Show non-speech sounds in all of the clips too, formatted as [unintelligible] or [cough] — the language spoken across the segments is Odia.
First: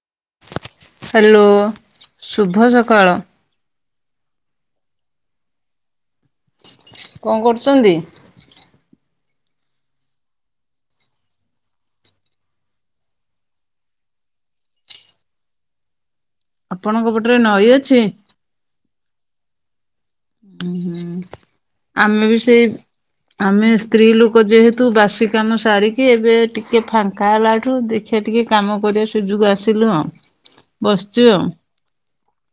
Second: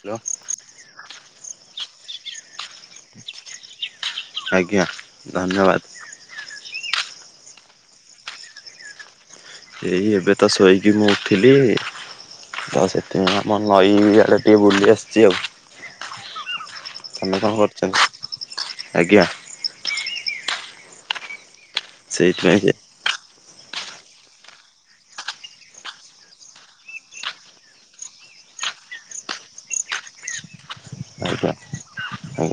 ହ୍ୟାଲୋ ହ୍ୟାଲୋ ଶୁଭ ସକାଳ। ଆଜ୍ଞା ଧନ୍ୟବାଦ। କଁ କରୁଚନ୍ତି? ଏଇ ଏବେ ତ ଶୋଇକି ମୁଁ ଉଠିଲି। ତ ସେଥିପାଇଁ ଆମ ନଈ ଆଡେ ଟିକେ ବୁଲି ଆସିଛି ଆଉ। ଆପଣଙ୍କ ପଟରେ ତମେ କଣ୍ ନଈ ଅଛି? କରୁଚନ୍ତି ଆଜ୍ଞା। ହୁଁ ହୁଁ ଆମେ ବି ସେଇଥିପାଇଁ ସେଇ ଯେ ଆମେ ସ୍ତ୍ରୀ ଲୁକ ଯେହେତୁ ବାସି କାମ ସାରିକି ଏବେ ଟିକେ ଫାଙ୍କା ହେଲାଠୁ ଦେଖିବା ଟିକେ କାମ କରିବା ସୁଯୁଗ ଆସିଲୁ ଆଉ ବସିଚୁ ଆଉ।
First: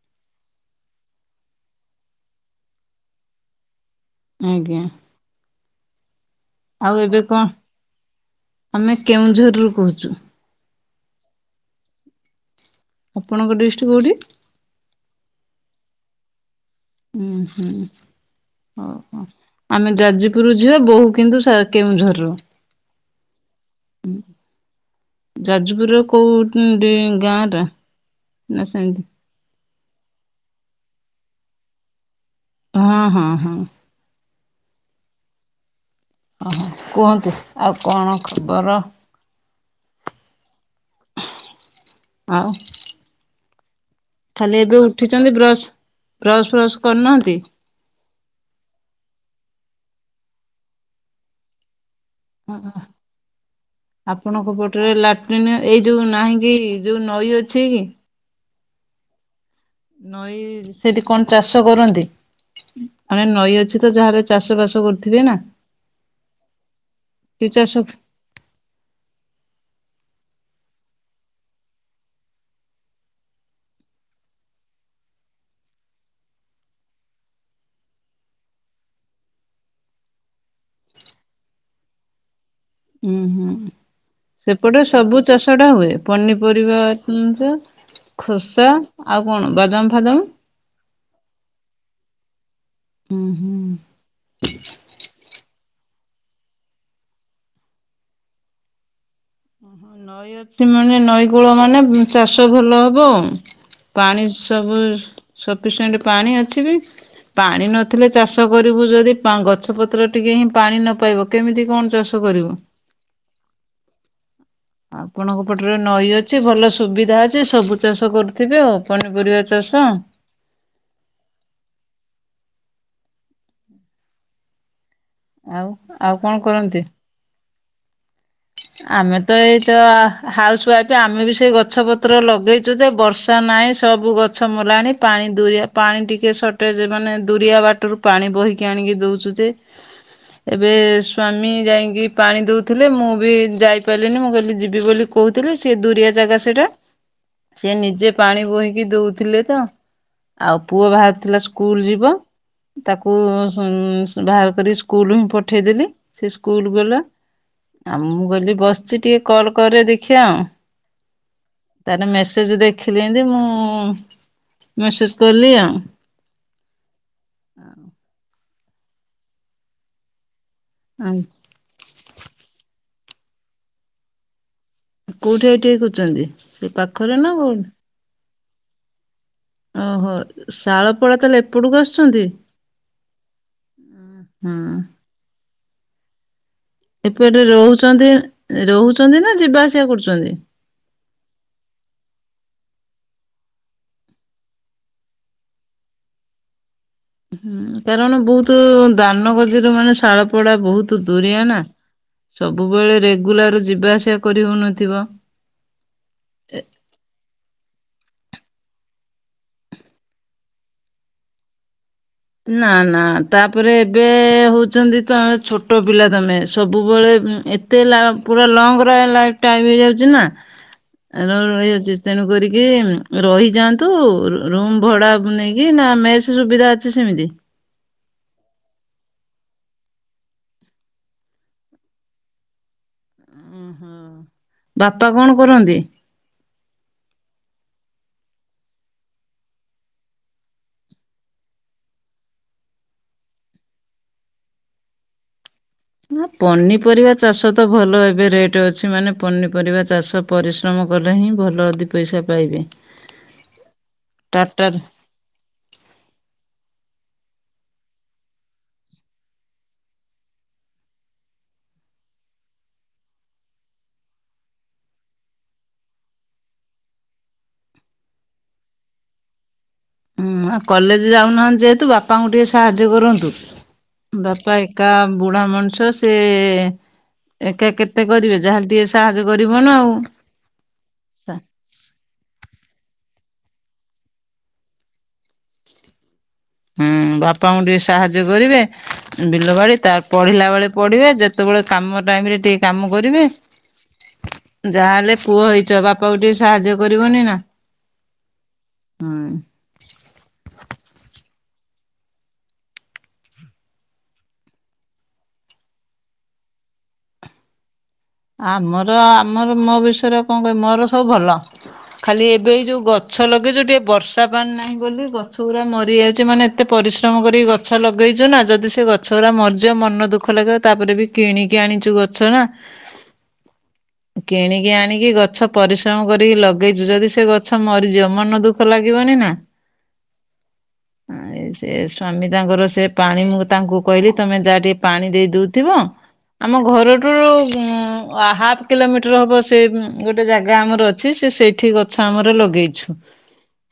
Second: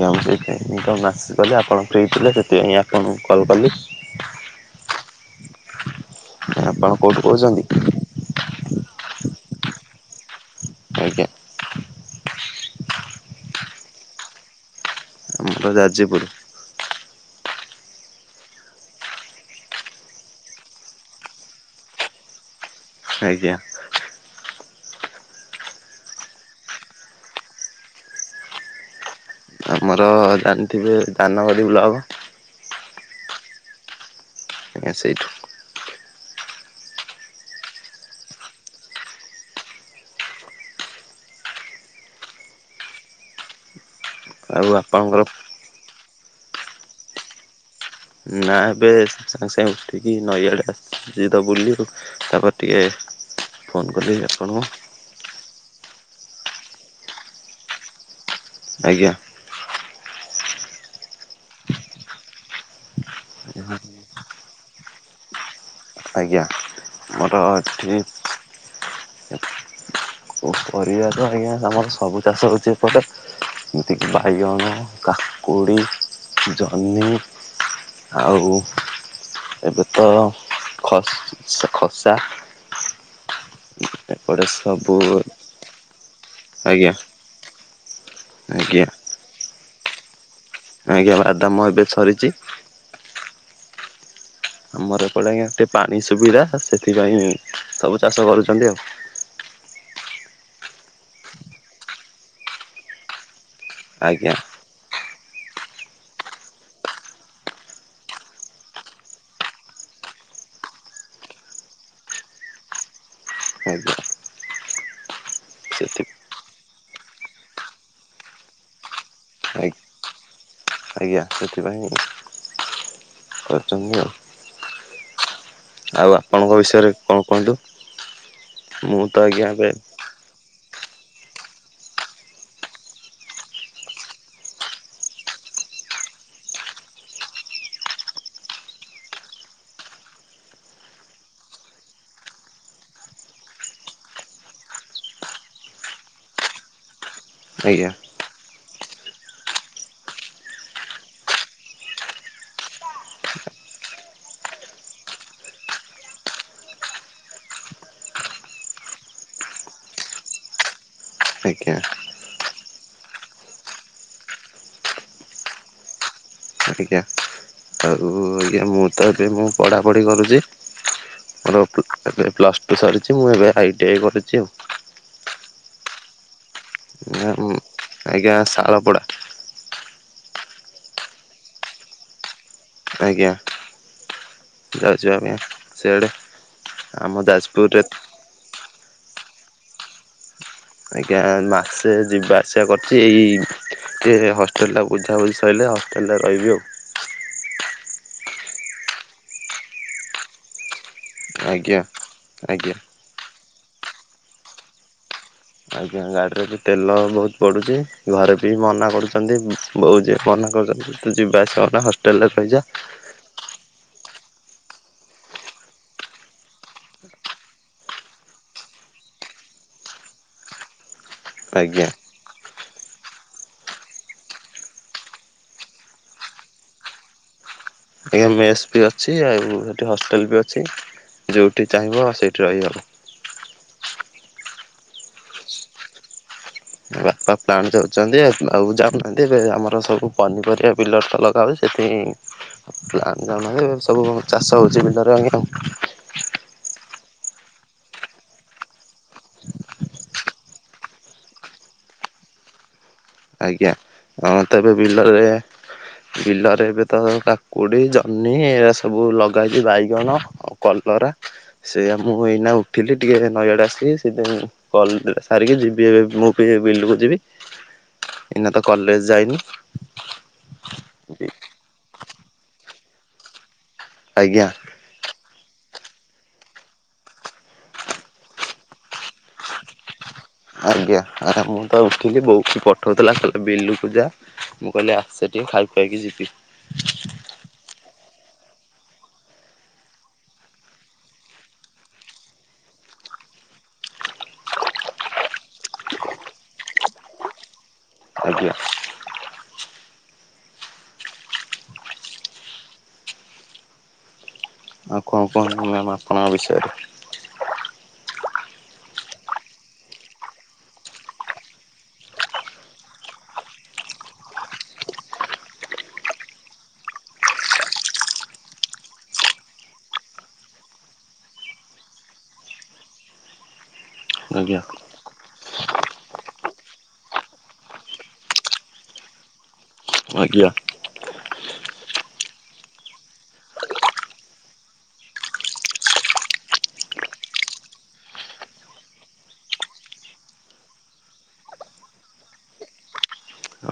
ୟା ମୁଁ ସେଇଥିପାଇଁ ତ ମ୍ୟାସେଜ୍ କଲି ଆପଣ ଫ୍ରି ଥିଲେ ସେଥିପାଇଁ ଆପଣଙ୍କୁ କଲ୍ କଲି। ଆଜ୍ଞା। ଆଉ ଆପଣ ଏବେ କୋଉଠୁ କଣ କହୁଚନ୍ତି? ଆମେ କେଉଁଝରରୁୁ କହୁଚୁ। ଆଜ୍ଞା ଆପଣଙ୍କ ଡିଷ୍ଟ କୋଉଠି? ଆମର ଯାଜପୁରୁ। ହୁଁ ହୁଁ। ଓହୋ ଆମେ ଯାଜପୁରୁ ଝିଅ ବୋହୂ କିନ୍ତୁ ସା କେଉଁଝରର। ଆଜ୍ଞା। ଯାଜପୁରର କୋଉ ଣ୍ଡି ଗାଁ ଟା ନା ସେମିତି? ଆମର ଜାଣିଥିବେ ଦାନଗଦି ବ୍ଲକ। ହଁ ହଁ ହଁ। ଆଜ୍ଞା ସେଇଠୁ ଓ ହୋ କୁହନ୍ତୁ ଆଉ କଣ ଖବର? ଆଉ। ଖାଲି ଆଉ ଏବେ ଆପଣଙ୍କର ଉଠିଚନ୍ତି ବ୍ରସ୍ ବ୍ରସ୍ ଫ୍ରସ୍ କରିନାହାନ୍ତି? ନା ଏବେ ସାଙ୍ଗ ସାଙ୍ଗେ ଉଠିକି ନଈଆଡେ ଆସିଛି ତ ବୁଲି ଆଉ। ତାପରେ ଓ ଟିକେ ଫୋନ କଲି ଆପଣଙ୍କ ଆପଣଙ୍କୁ ପଟରେ ଲାଟ୍ରିନ୍ ଏଇ ଯୋଉ ନାହିଁ କି ଯୋଉ ନଈ ଅଛି କି? ଆଜ୍ଞା। ନଈ ସେଠି କଣ ଚାଷ କରନ୍ତି? ଆମେ ନଈ ଅଛି ତ ଯାହା ହେଲେ ଚାଷ ବାସ କରୁଥିବେ ନା। ଆଜ୍ଞା ଆମର କି ଚାଷ ଏଠି ପରିବା ତ ଆଜ୍ଞା ଆମର ସବୁ ଚାଷ ହଉଛି ଏପଟେ। ଯେମିତିକି ବାଇଗଣ କାକୁଡ଼ି ଜହ୍ନି ଆଉ ଏବେ ତ ଖ ଖସା ଉୁଁ ହୁଁ ସେପଟେ ସବୁ ଚାଷ ଟା ହୁଏ ପନିପରିବା ଆଜ୍ଞା ଜା ଖୋସା ଆଜ୍ଞା। ଆଉ କଣ ବାଦାମ ଫାଦାମ? ଆଜ୍ଞା ବାଦାମ ଏବେ ସରିଛି। ହୁଁ ହୁଁ ଆମର ଏପଟେ ଆଜ୍ଞା ଟିକେ ପାଣି ସୁବିଧା ସେଥିପାଇଁ ସବୁ ଚାଷ କରୁଛନ୍ତି ଆଉ ନଈ ଅଛି ମାନେ ନଈକୂଳ ମାନେ ଚାଷ ଭଲ ହବ ଆଉ। ପାଣି ଆଜ୍ଞା ସବୁ ସଫିସିଏଣ୍ଟ ପାଣି ଅଛି ବି ପାଣି ନଥିଲେ ଚାଷ କରିବୁ ଯଦି ଗଛପତ୍ର ଟିକେ ପାଣି ନ ପାଇବ କେମିତି କଣ ଚାଷ କରିବୁ। ଆଜ୍ଞା। ଆପଣଙ୍କ ପଟରେ ସେଥି ନଈ ଅଛି ଭଲ ସୁବିଧା ଅଛି ସବୁ ଚାଷ କରୁଥିବେ ଆଉ ପନିପରିବା ଚାଷ। ଆଛ ଆଜ୍ଞା ସେଥିପାଇଁ କରୁଛନ୍ତି ଆଉ। ଆଉ ଆଉ କଣ ଆପଣଙ୍କ କରନ୍ତି? ବିଷୟରେ କଣ କୁହନ୍ତୁ ମୁଁ ଆମେ ତ ଆଜ୍ଞା ଏବେ ଏଇତ ଆ ହା ଆଉ ସ ଆମେ ବି ସେ ଗଛ ପତ୍ର ଲଗେଇଛୁ ଯେ ବର୍ଷା ନାହିଁ ସବୁ ଗଛ ମଲାଣି ପାଣି ଦୁରିଆ ପାଣି ଟିକେ ସର୍ଟେଜ ମାନେ ଦୁରିଆ ବାଟରୁ ପାଣି ବୋହିକି ଆଣିକି ଦଉଛୁ ଯେ ଏବେ ସ୍ଵାମୀ ଯାଇକି ପାଣି ଦଉଥିଲେ ମୁଁ ବି ଯାଇପାରିଲିନି ମୁଁ କହିଲି ଯିବି ବୋଲି କହୁଥିଲି ସେ ଦୁରିଆ ଜାଗା ସେଇଟା। ସେ ଆଜ୍ଞା ନିଜେ ପାଣି ବୋହିକି ଦଉଥିଲେ ତ। ଆଉ ପୁଅ ବାହାରୁିଥିଲା ସ୍କୁଲ ଯିବ। ତାକୁ ବାହାର କରି ସ୍କୁଲ ହିଁ ପଠେଇଦେଲି ସେ ସ୍କୁଲ ଗଲା। ଆଉ ମୁଁ ଗଲି ବସିଛି ଟିକେ କଲ କରିରେ ଦେଖିବା ଆଉ। ଆଜ୍ଞା ତାରଲେ ମେସେଜ ଦେଖିଲି ଯେମିତି ମୁଁ ମସେଜ କଲି ଆଉ। ଆଜ୍ଞା ଆଉ ଆ ମୁଁ ତ ଏବେ ମୁଁ ପଢ଼ାପଢ଼ି କରୁଛି ମୋର ଏବେ ପ୍ଲସ ଟୁ ସରି ମୁଁ ଏବେ ଆଇ ଟି ଆଇ କରୁଛି ଆଉ। କୋଉଠି ଏଇଠି କରୁଛନ୍ତି ସେ ପାଖ ଆଜ୍ଞା ସାରପଡ଼ା। ଓହୋ ଶାଳପଡା ତାହେଲେ ଏପଟକୁ ଆସୁଛନ୍ତି। ଆଜ୍ଞା ହଁ ଯାଉଚୁ ଆମେ ସିଆଡ଼େ ଆମ ଏପଟେ ଯାଜପୁରରେ ରହୁଛନ୍ତି ରହୁଛନ୍ତି ନା ଯିବା ଆସିବା କରୁଛନ୍ତି? ଆଜ୍ଞା ମାସେ ଯିବା ଆସିବା କରୁଛି ଏଇ ଟିଏ ହଷ୍ଟେଲଟା ବୁଝାବୁଝି ସରିଲେ ହଷ୍ଟେଲଟା ରହିବି ଆଉ। ହୁଁ କାରଣ ବହୁତ ଦାନ ଗଦରୁ ମାନେ ଶାଳପଡା ବହୁତ ତୁ ଦୁରିଆ ନା ଆଜ୍ଞା ଆଜ୍ଞା। ସବୁବେଳେ ରେଗୁଲାର ଯିବା ଆସିବା କରି ହଉନଥିବ। ଆଜ୍ଞା ଗାଡିରେ ବି ତେଲ ବହୁତ ପଡୁଛି ଘରେ ବି ମନା କରୁଛି। ବୋଉ ଯିଏ ମନା କରୁଛନ୍ତି ତୁ ଯିବା କରେନା ତୁ ହଷ୍ଟେଲ ରେ ରହ ନା ନା ତା ତାପରେ ଏବେ ହେଉଛନ୍ତି ତମେ ଛୋଟ ପିଲା ତମେ ସବୁବେଳେ ଉ ଏତେ ଲାଲ ଅଟେ ଲଙ୍ଗ ରେ ଆଣିଲା ହେରୁ ଟାଇମ୍ ହେଇ ଯାଉଚି ନା ଏଣୁ ଆଜ୍ଞା [unintelligible] କର କି ରହିଯାଆନ୍ତୁ ରୁମ୍ ଭଡ଼ା ନେଇକି ନା ମେସ୍ ସୁବିଧା ଛ ସେମିତି ଆ ମେସ ବି ଅଛି ଆଉ ସେଠି ହଷ୍ଟେଲ ବି ଅଛି। ଯେଉଁଠି ଚାହିଁବ ସେଇଠି ରହିବ। ଓହୋ ବାପା କଣ କରନ୍ତି? ବାପା ପ୍ଲାଣ୍ଟ ଯାଉଛନ୍ତି ଆଉ ଯାଉନାହାନ୍ତି ଏବେ ଆମର ସବୁ ପନିପରିବା ପିଲର ତ ଲଗାଉଛି ଏଥି ଜ ସବୁ ଚାଷ ହେଉଛି ବିଲରେ ଆଜ୍ଞା। ନା ପନିପରିବା ଚାଷ ତ ଭଲ ଏବେ ରେଟ୍ ଅଛି ମାନେ ପନିପରିବା ଚାଷ ପରିଶ୍ରମ କ କଲେ ହିଁ ଭଲ ଦି ପଇସା ପାଇବେ। ଆଜ୍ଞା ହଁ ତ ଏବେ ଟାଟାର ବିଲରେ ବିଲରେ ଏବେ ତ କାକୁଡି ଜହ୍ନି ଏରା ସବୁ ଲଗେଇଛି ବାଇଗଣ, କଲରା ସେ ଆଜ୍ଞା ମୁଁ ଏଇନା ଉଠିଲି ଟିକେ ନଈଆଡ଼େ ଆସିକି ସେଥି ମୁଁ କଲ ସାରିକି ଯିବି ଏବେ ମୁଁ ବି ଏ ବିଲ ବ ଯିବି ଏଇନା ତ କଲେଜ ଯାଇନି। ହୁଁ ଆଉ କଲେଜ ଯାଉନାହାନ୍ତି ଯେହେତୁ ବାପାଙ୍କୁ ଟିକେ ସାହାଯ୍ୟ କରନ୍ତୁ ଆଜ୍ଞା। ବାପା ଏକା ବୁଢା ମଣିଷ ସେ ଏକା କେତେ କରିବେ ଯାହାଲେ ଟିକେ ସାହାଯ୍ୟ କରିବ ନା ଆଉ ଆଜ୍ଞା ଆରେ ମୁଁ ତ ଉଠିଲି ବୋଉଠ ପ ପଠାଉଥିଲା କହିଲେ ବିଲକୁ ଯା ମୁଁ କହିଲି ଆସ ସେ ଟିକେ ଖାଇ ଖୁଆଇକି ଯିବି। ହୁଁ ବାପାଙ୍କୁ ଟିକେ ସାହାଯ୍ୟ କରିବେ ବିଲ ବାଡି ତ ପଢିଲା ବେଳେ ପଢିବେ ଯେତେବେଳେ କାମ ଟାଇମ ରେ ଟିକେ କାମ କରିବେ। ହ [unintelligible] ଯାହାହଲେ ପୁଅ ହେଇଛ ବାପା କ ଟିକେ ସାହାଯ୍ୟ କରିବନି ନା ଆଜ୍ଞା। ହଁ କୁ ମମ୍ ଆପଣଙ୍କ ବିଷୟରେ [unintelligible] ଆମର ଆମର ମୋ ବିଷୟରେ କଣ କହିବି ମୋର ସବୁ ଭଲ। ଖାଲି ଏବେ ଯୋଉ ଗଛ ଲଗେଇଛୁ ଟିକେ ବର୍ଷା ପାଣି ନାହିଁ ବୋଲି ଗଛ ଗୁଡା ମରି ଯାଉଛି ମାନେ ଏତେ ପ ପରିଶ୍ରମ କର ଗଛ ଲଗେଇଛୁ ନା ଯଦି ସେ ଗଛ ଗୁଡା ମରିଯିବ ମନ ଦୁଃଖ ଲାଗିବ ତାପରେ ବି କିଣିକି ଆଣିଛୁ। ଗଛ ନା ଆଜ୍ଞା କିଣିକି ଆଣିକି ଗଛ ପରିଶ୍ରମ କରିକି ଲଗେଇଛୁ ଯଦି ସେ ଗଛ ମରିଯିବ ମନ ଦୁଃଖ ଲାଗିବନି ନା। ଆଜ୍ଞା। ସେ ସ୍ଵାମୀ ତାଙ୍କର ସେ ପାଣି ମୁ ତାଙ୍କୁ କହିଲି ତମେ ଯାହା ଟିକେ ପାଣି ଦେଇ ଦଉଥିବ। ଆମ ଘରଠୁ ଉ ହାଫ୍ କିଲୋମିଟର ହବ ସେ ଗୋଟେ ଜାଗା ଆମର ଅଛି ସେ ସେଇଠି ଗଛ ଆମର ଲଗେଇଛୁ।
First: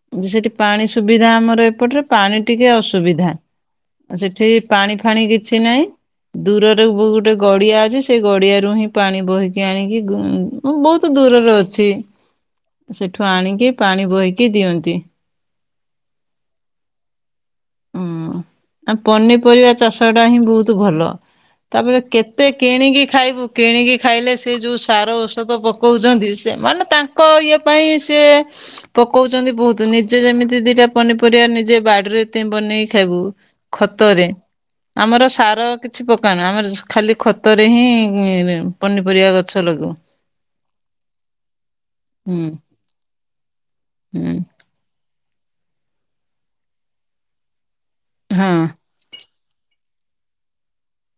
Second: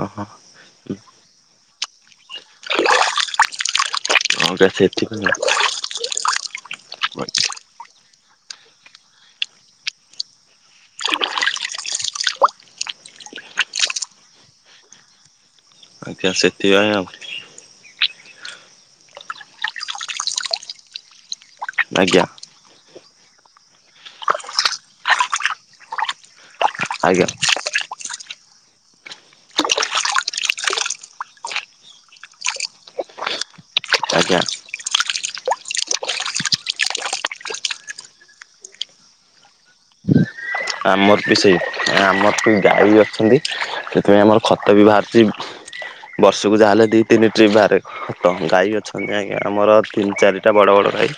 ଓହୋ ସେଠି ପାଣି ସୁବିଧା ଆମର ଏପଟରେ ପାଣି ଟିକେ ଅସୁବିଧା। ଉ ସେଠି ଆଜ୍ଞା ପାଣି ସେଥିପାଇଁ ଫାଣି କିଛି ନାହିଁ ଦୂରରେ ଆଉ ଗୋଟେ ଗଡିଆ ଅଛି ସେ ଗଡିଆରୁ ହିଁ ପାଣି ବହିକି ଆଣିକି ବହୁତ ଦୂରରେ ଅଛି। ସେଠୁ ଆଣିକି ପାଣି ବୋହିକି ଦିଅନ୍ତି। ଆଜ୍ଞା ସେତିକି ଆ [unintelligible] ଇ ଆ ହୁଁ ଆ ପନିପରିବା ଚାଷ ଟା ହିଁ ବହୁତ ଭଲ। ତାପରେ ଆଜ୍ଞା କେତେ କିଣିକି ଖାଇବୁ କିଣିକି ଖାଇଲେ ସେ ଯୋଉ ସାର ଔଷଧ ପକଉଛନ୍ତି ସେ ମାନେ ତାଙ୍କ ଇଏ ପାଇଁ ସେ ହଁ [inaudible] ପକଉଛନ୍ତି ବହୁତ ନିଜେ ଯେମିତି ଦିଟା ପନିପରିବା ନିଜେ ବାଡିରେ ବନେଇକି ଖାଇବୁ ଖତରେ ଆଜ୍ଞା ଆମର ସାର କିଛି ପକ ନା ଆମର ଖାଲି ଖତରେ ହିଁ ହ ପନିପରିବା ଗଛ ଲଗୁ ଆମର ବି ସେଇ ଆମର ବି ଗାଈ ବି ଅଛନ୍ତି ସେଥିପାଇଁ ହୁଁ ଆମର ଖତ ବି ବାହାରିଛି ବର୍ଷକୁ ଯାହାହେଲେ ଦି ତିନି ଟ୍ରିପ୍ ବାହାରେ ତ ହଁ ଗାଈ ଅଛନ୍ତ। ଆଜ୍ଞା ଆମର ତିନି ଚାରିଟା ବଡ଼ ବଡ଼ ଗାଈ।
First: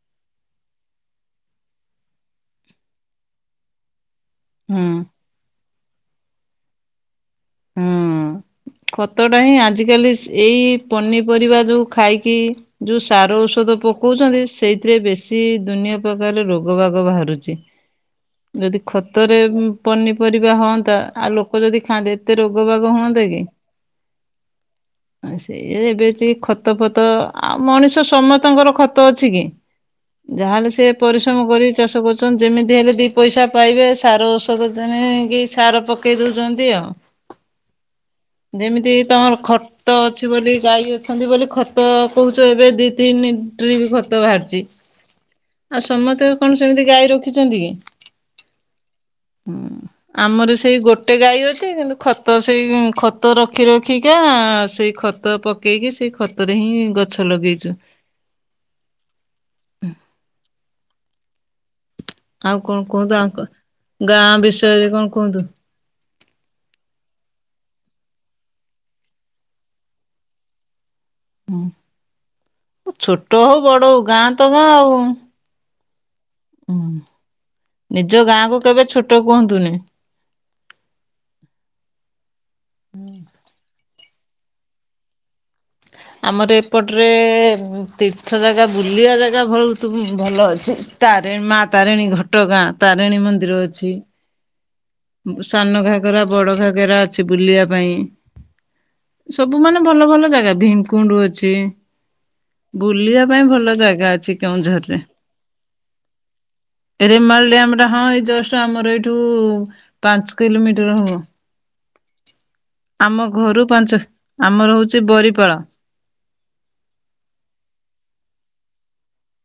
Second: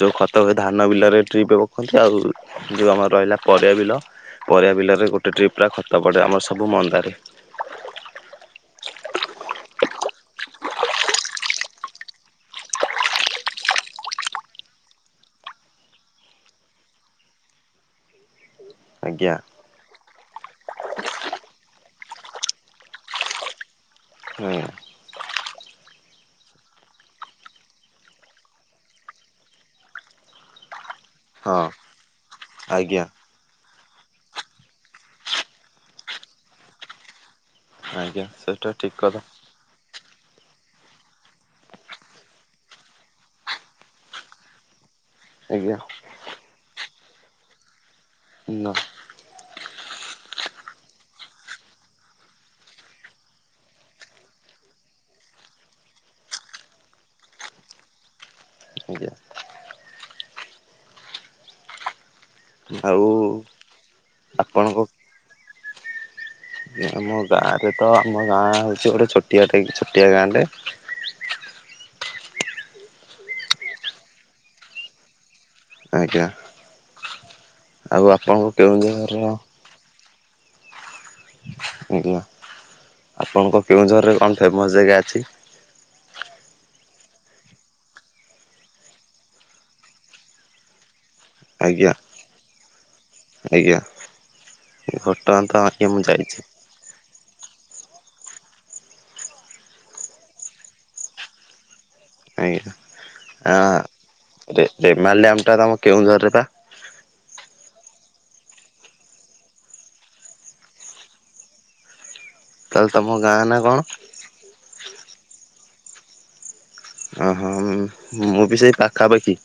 ଯୋଉ ଖତ ହୁ ଧାନ ବିଲରେ ଟ୍ରିପ ପଖନ୍ତି ଆଉ ଯେଉଁ ଆମର ରହିଲା ପରିବା ବିଲ ପରିବା ହଁ। ବିଲରେ ଗୋଟେ ଟ୍ରିପ୍ ପୁରା ଖତ ପଡ଼େ ଆମର ସବୁ ମନ୍ଦାରେ ହଁ। ଖତ ଟା ହିଁ ଆଜିକାଲି ଏଇ ପନିପରିବା ଯୋଉ ଖାଇକି ଯୋଉ ସାର ଔଷଧ ତ ପକଉଛନ୍ତି ସେଇଥିରେ ବେଶୀ ଦୁନିଆ ପ୍ରକାରରେ ରୋଗ ବାଗ ବାହାରୁଛି ହ। ଯଦି ଖତରେ ପନି। ପରିବା ହୁଅନ୍ତା ଆଉ ଲୋକ ଯଦି ଖାଆନ୍ତେ ଏତେ ରୋଗ ବାଗ ହୁଅନ୍ନ୍ତତା କି ହୁଁ। ସେଇ ଏବେ ଖତ ଫତ ଆଉ ମଣିଷ ସମସ୍ତଙ୍କର ଖତ ଅଛି କି? ଯାହାହେଲେ ସେି ପରିଶ୍ରମ ହଁ କର ଚାଷ କରୁଛନ୍ତି ଯେମିତି ହେଲେ ଆଜ୍ଞା ଦି ପଇସା ପାଇବେ ସାର ଔଷଧ କି ସାର ପକେଇ ଦଉଛନ୍ତି ଆଉ ଆଜ୍ଞା ସେଇଟା ଯେମିତି ଠିକ କଥା ତମର ଖତ ଅଛି। ବୋଲି ଗାଈ ଅଛନ୍ତି ବୋଲି ଖତ କହୁଛ ଏବେ ଦି ତିନିରେ ବି ଖତ ବାହାରିଛି। ଆଜ୍ଞା ଆଉ ସମସ୍ତେ କଣ ସେମିତି ଗାଈ ରଖିଛନ୍ତି କି। ନ। ହଁ ଆମର ସେଇ ଗୋଟେ ଗାଈ ଅଛି କିନ୍ତୁ ଖତ ସେଇ ଖତ ରଖି ରଖିକା ସେଇ ଖତ ପକେଇକି ସେଇ ଖତରେ ହିଁ ଗଛ ଲଗେଇଛୁ। ଞ ଆଉ କଣ କୁହନ୍ତୁ ଆ ଗାଁ ଆପଣଙ୍କ ବିଷୟରେ କଣ କୁହନ୍ତୁ ଆମ ଗାଁରେ ତ ଆମ ଗାଁ ହେଉଛି ଗୋଟେ ଛୋଟିଆଟା ଛୋଟିଆ ଗାଁରେ ହୁଁ ଛୋଟ ହଉ ବଡ ହଉ ଗାଁ ତ ଗାଁ ଆଉ ହୁଁ ଆଜ୍ଞା। ଆଉ ନିଜ ଗାଁ ଆପଣଙ୍କ କ କେବେ କେଉଁଝରର ଛୋଟ କୁହନ୍ତୁନି। ଆଝିଲ ଆପଣଙ୍କ କେଉଁଝରରେ କଣ ଫେମସ୍ ଜାଗା ଅଛି ଆମର ଏପଟରେ ତୀର୍ଥ ଜାଗା ବୁଲିବା ଜାଗା ବହୁତ ଭଲ ଅଛି ତାରଣୀ ମା ଆଜ୍ଞା ତାରିଣୀ ଘଟଗାଁ ତାରିଣୀ ମନ୍ଦିର ଆଜ୍ଞା ଅଛି ଘଟଗାଁ ତ ସାନ ଆଜ୍ଞା ମୁଁ ଘାଗରା ଯାଇଛି ବଡ ଘାଗରା ଅ ଅଛି ବୁଲିବା ପାଇଁ ସବୁ ମାନେ ଭଲ ଭଲ ଜାଗା ଭୀମକୁଣ୍ଡ ଅଛି। ବୁଲିବା ପାଇଁ ଭଲ ଆଜ୍ଞା। ଜାଗା ଅଛି ରେ କେଉଁଝରେ ରେମାଲ ଡ୍ୟାମ ଟା ତମ କେଉଁଝରରେ ପା? ରେମାଲ ଡ୍ୟାମ ଟା ହଁ ଏଇ ଜଷ୍ଟ ଆମର ଏଇଠୁ ପାଞ୍ଚ କିଲୋମିଟର ହବ ତାହେଲେ ତମ ଆମ ଗାଁ ନା ଘରୁ କଣ? ପାଞ୍ଚ ଆମର ହଉଛି ବରିପାଳ ଓ ହଁ ମୁଁ ବି ସେଇ ପାଖାପାଖି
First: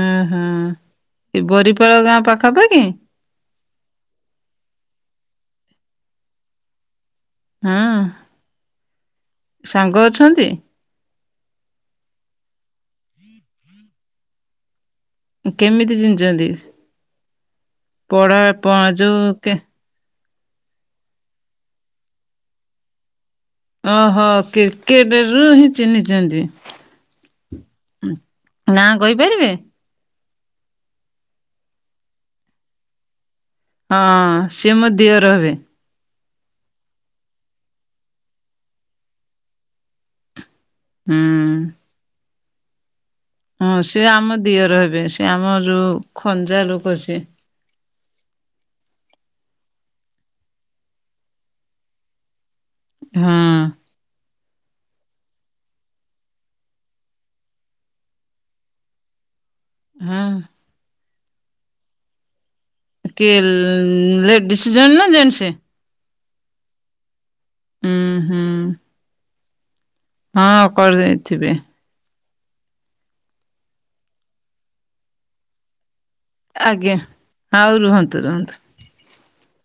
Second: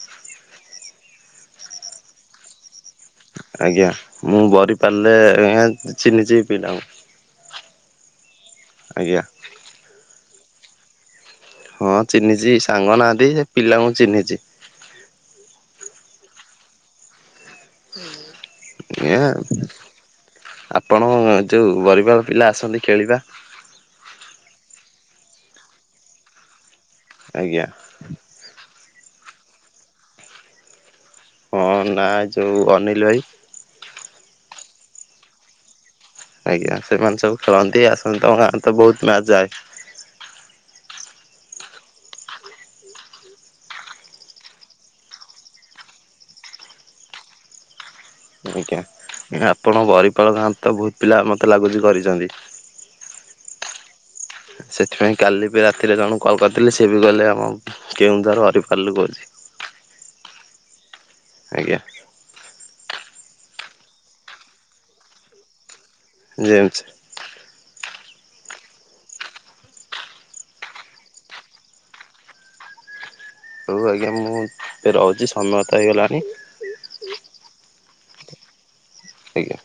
ଓ ହୋଁ ସେ ବରିପାଳ ଗାଁ ପାଖାପାଖି ଆଜ୍ଞା ମୁଁ ବ ପାରିଲେ ଆ୍ ଚହିନି ଚି ପିଇିଲାଙ୍କୁ ହଁ ଆଜ୍ଞା। ସେ। ହଁ ଚିହ୍ନିଛି ସାଙ୍ଗ ନାହାନ୍ତି ସେ ପିଲାଙ୍କୁ ଚିହ୍ନିଛି କେମିତି ଚିନିଛନ୍ତି? ପଢ଼ା କେ ଆଜ୍ଞା। ଯୋଉ ଆପଣ ଯୋଉ ପରିବାର ପିଲା ଆସନ୍ତି ଖେଳିବା ଓହୋ କେ କେଡର ରରୁ ହିଁ ଚିହ୍ନିଛନ୍ତି [inaudible] ଆଜ୍ଞା ନାଁ କହିପାରିବେ। ହଁ ନା ଯୋଉ ଅନିଲ ଭାଇ। ସେ ମଧ୍ୟ ରହିବେ। ଆଜ୍ଞା ସେମାନେ ସବୁ ଖେଳନ୍ତି ଆସନ୍ତି। ତମ ଗାଁ ତ ବହୁତ ମ୍ୟାଚ୍ ଯାଏ। ହୁଁ ହଁ ସେି ଆମ ଦିଅ ରହିବେ ସେ ଆମର ଯୋଉ ଖଞ୍ଜା ଲୋକ ସ ଆଜ୍ଞା ଆପଣ ବରିପାଳ ଖାଆନ୍ତି ତ ବହୁତ ପିଲା ମତେ ଲାଗୁଛି କରିଛନ୍ତି। ହୁଁ। ସେଥିପାଇଁ କାଲି ବି ରାତିରେ ଜଣକୁ କଲ୍ କରିଥିଲି ସେବି କଇଲେ ଆମ କେଉଁଝର ହରିପାଲ ରୁ କହୁଛି। ହଁ। ଆଜ୍ଞା। କି ଲେଡିସ୍ ଜଣେ ନା ଜେନସ। ଜେନସ। ହୁଁ ହଁ କରିଦେଇଥିବେ। ହଉ ଆଜ୍ଞା ମୁଁ ଏବେ ରହୁଛି ସମୟ ତ ହେଇଗଲାଣି। ଆଜ୍ଞା ହଉ ରୁହନ୍ତୁ ରୁହନ୍ତୁ। ଆଜ୍ଞା।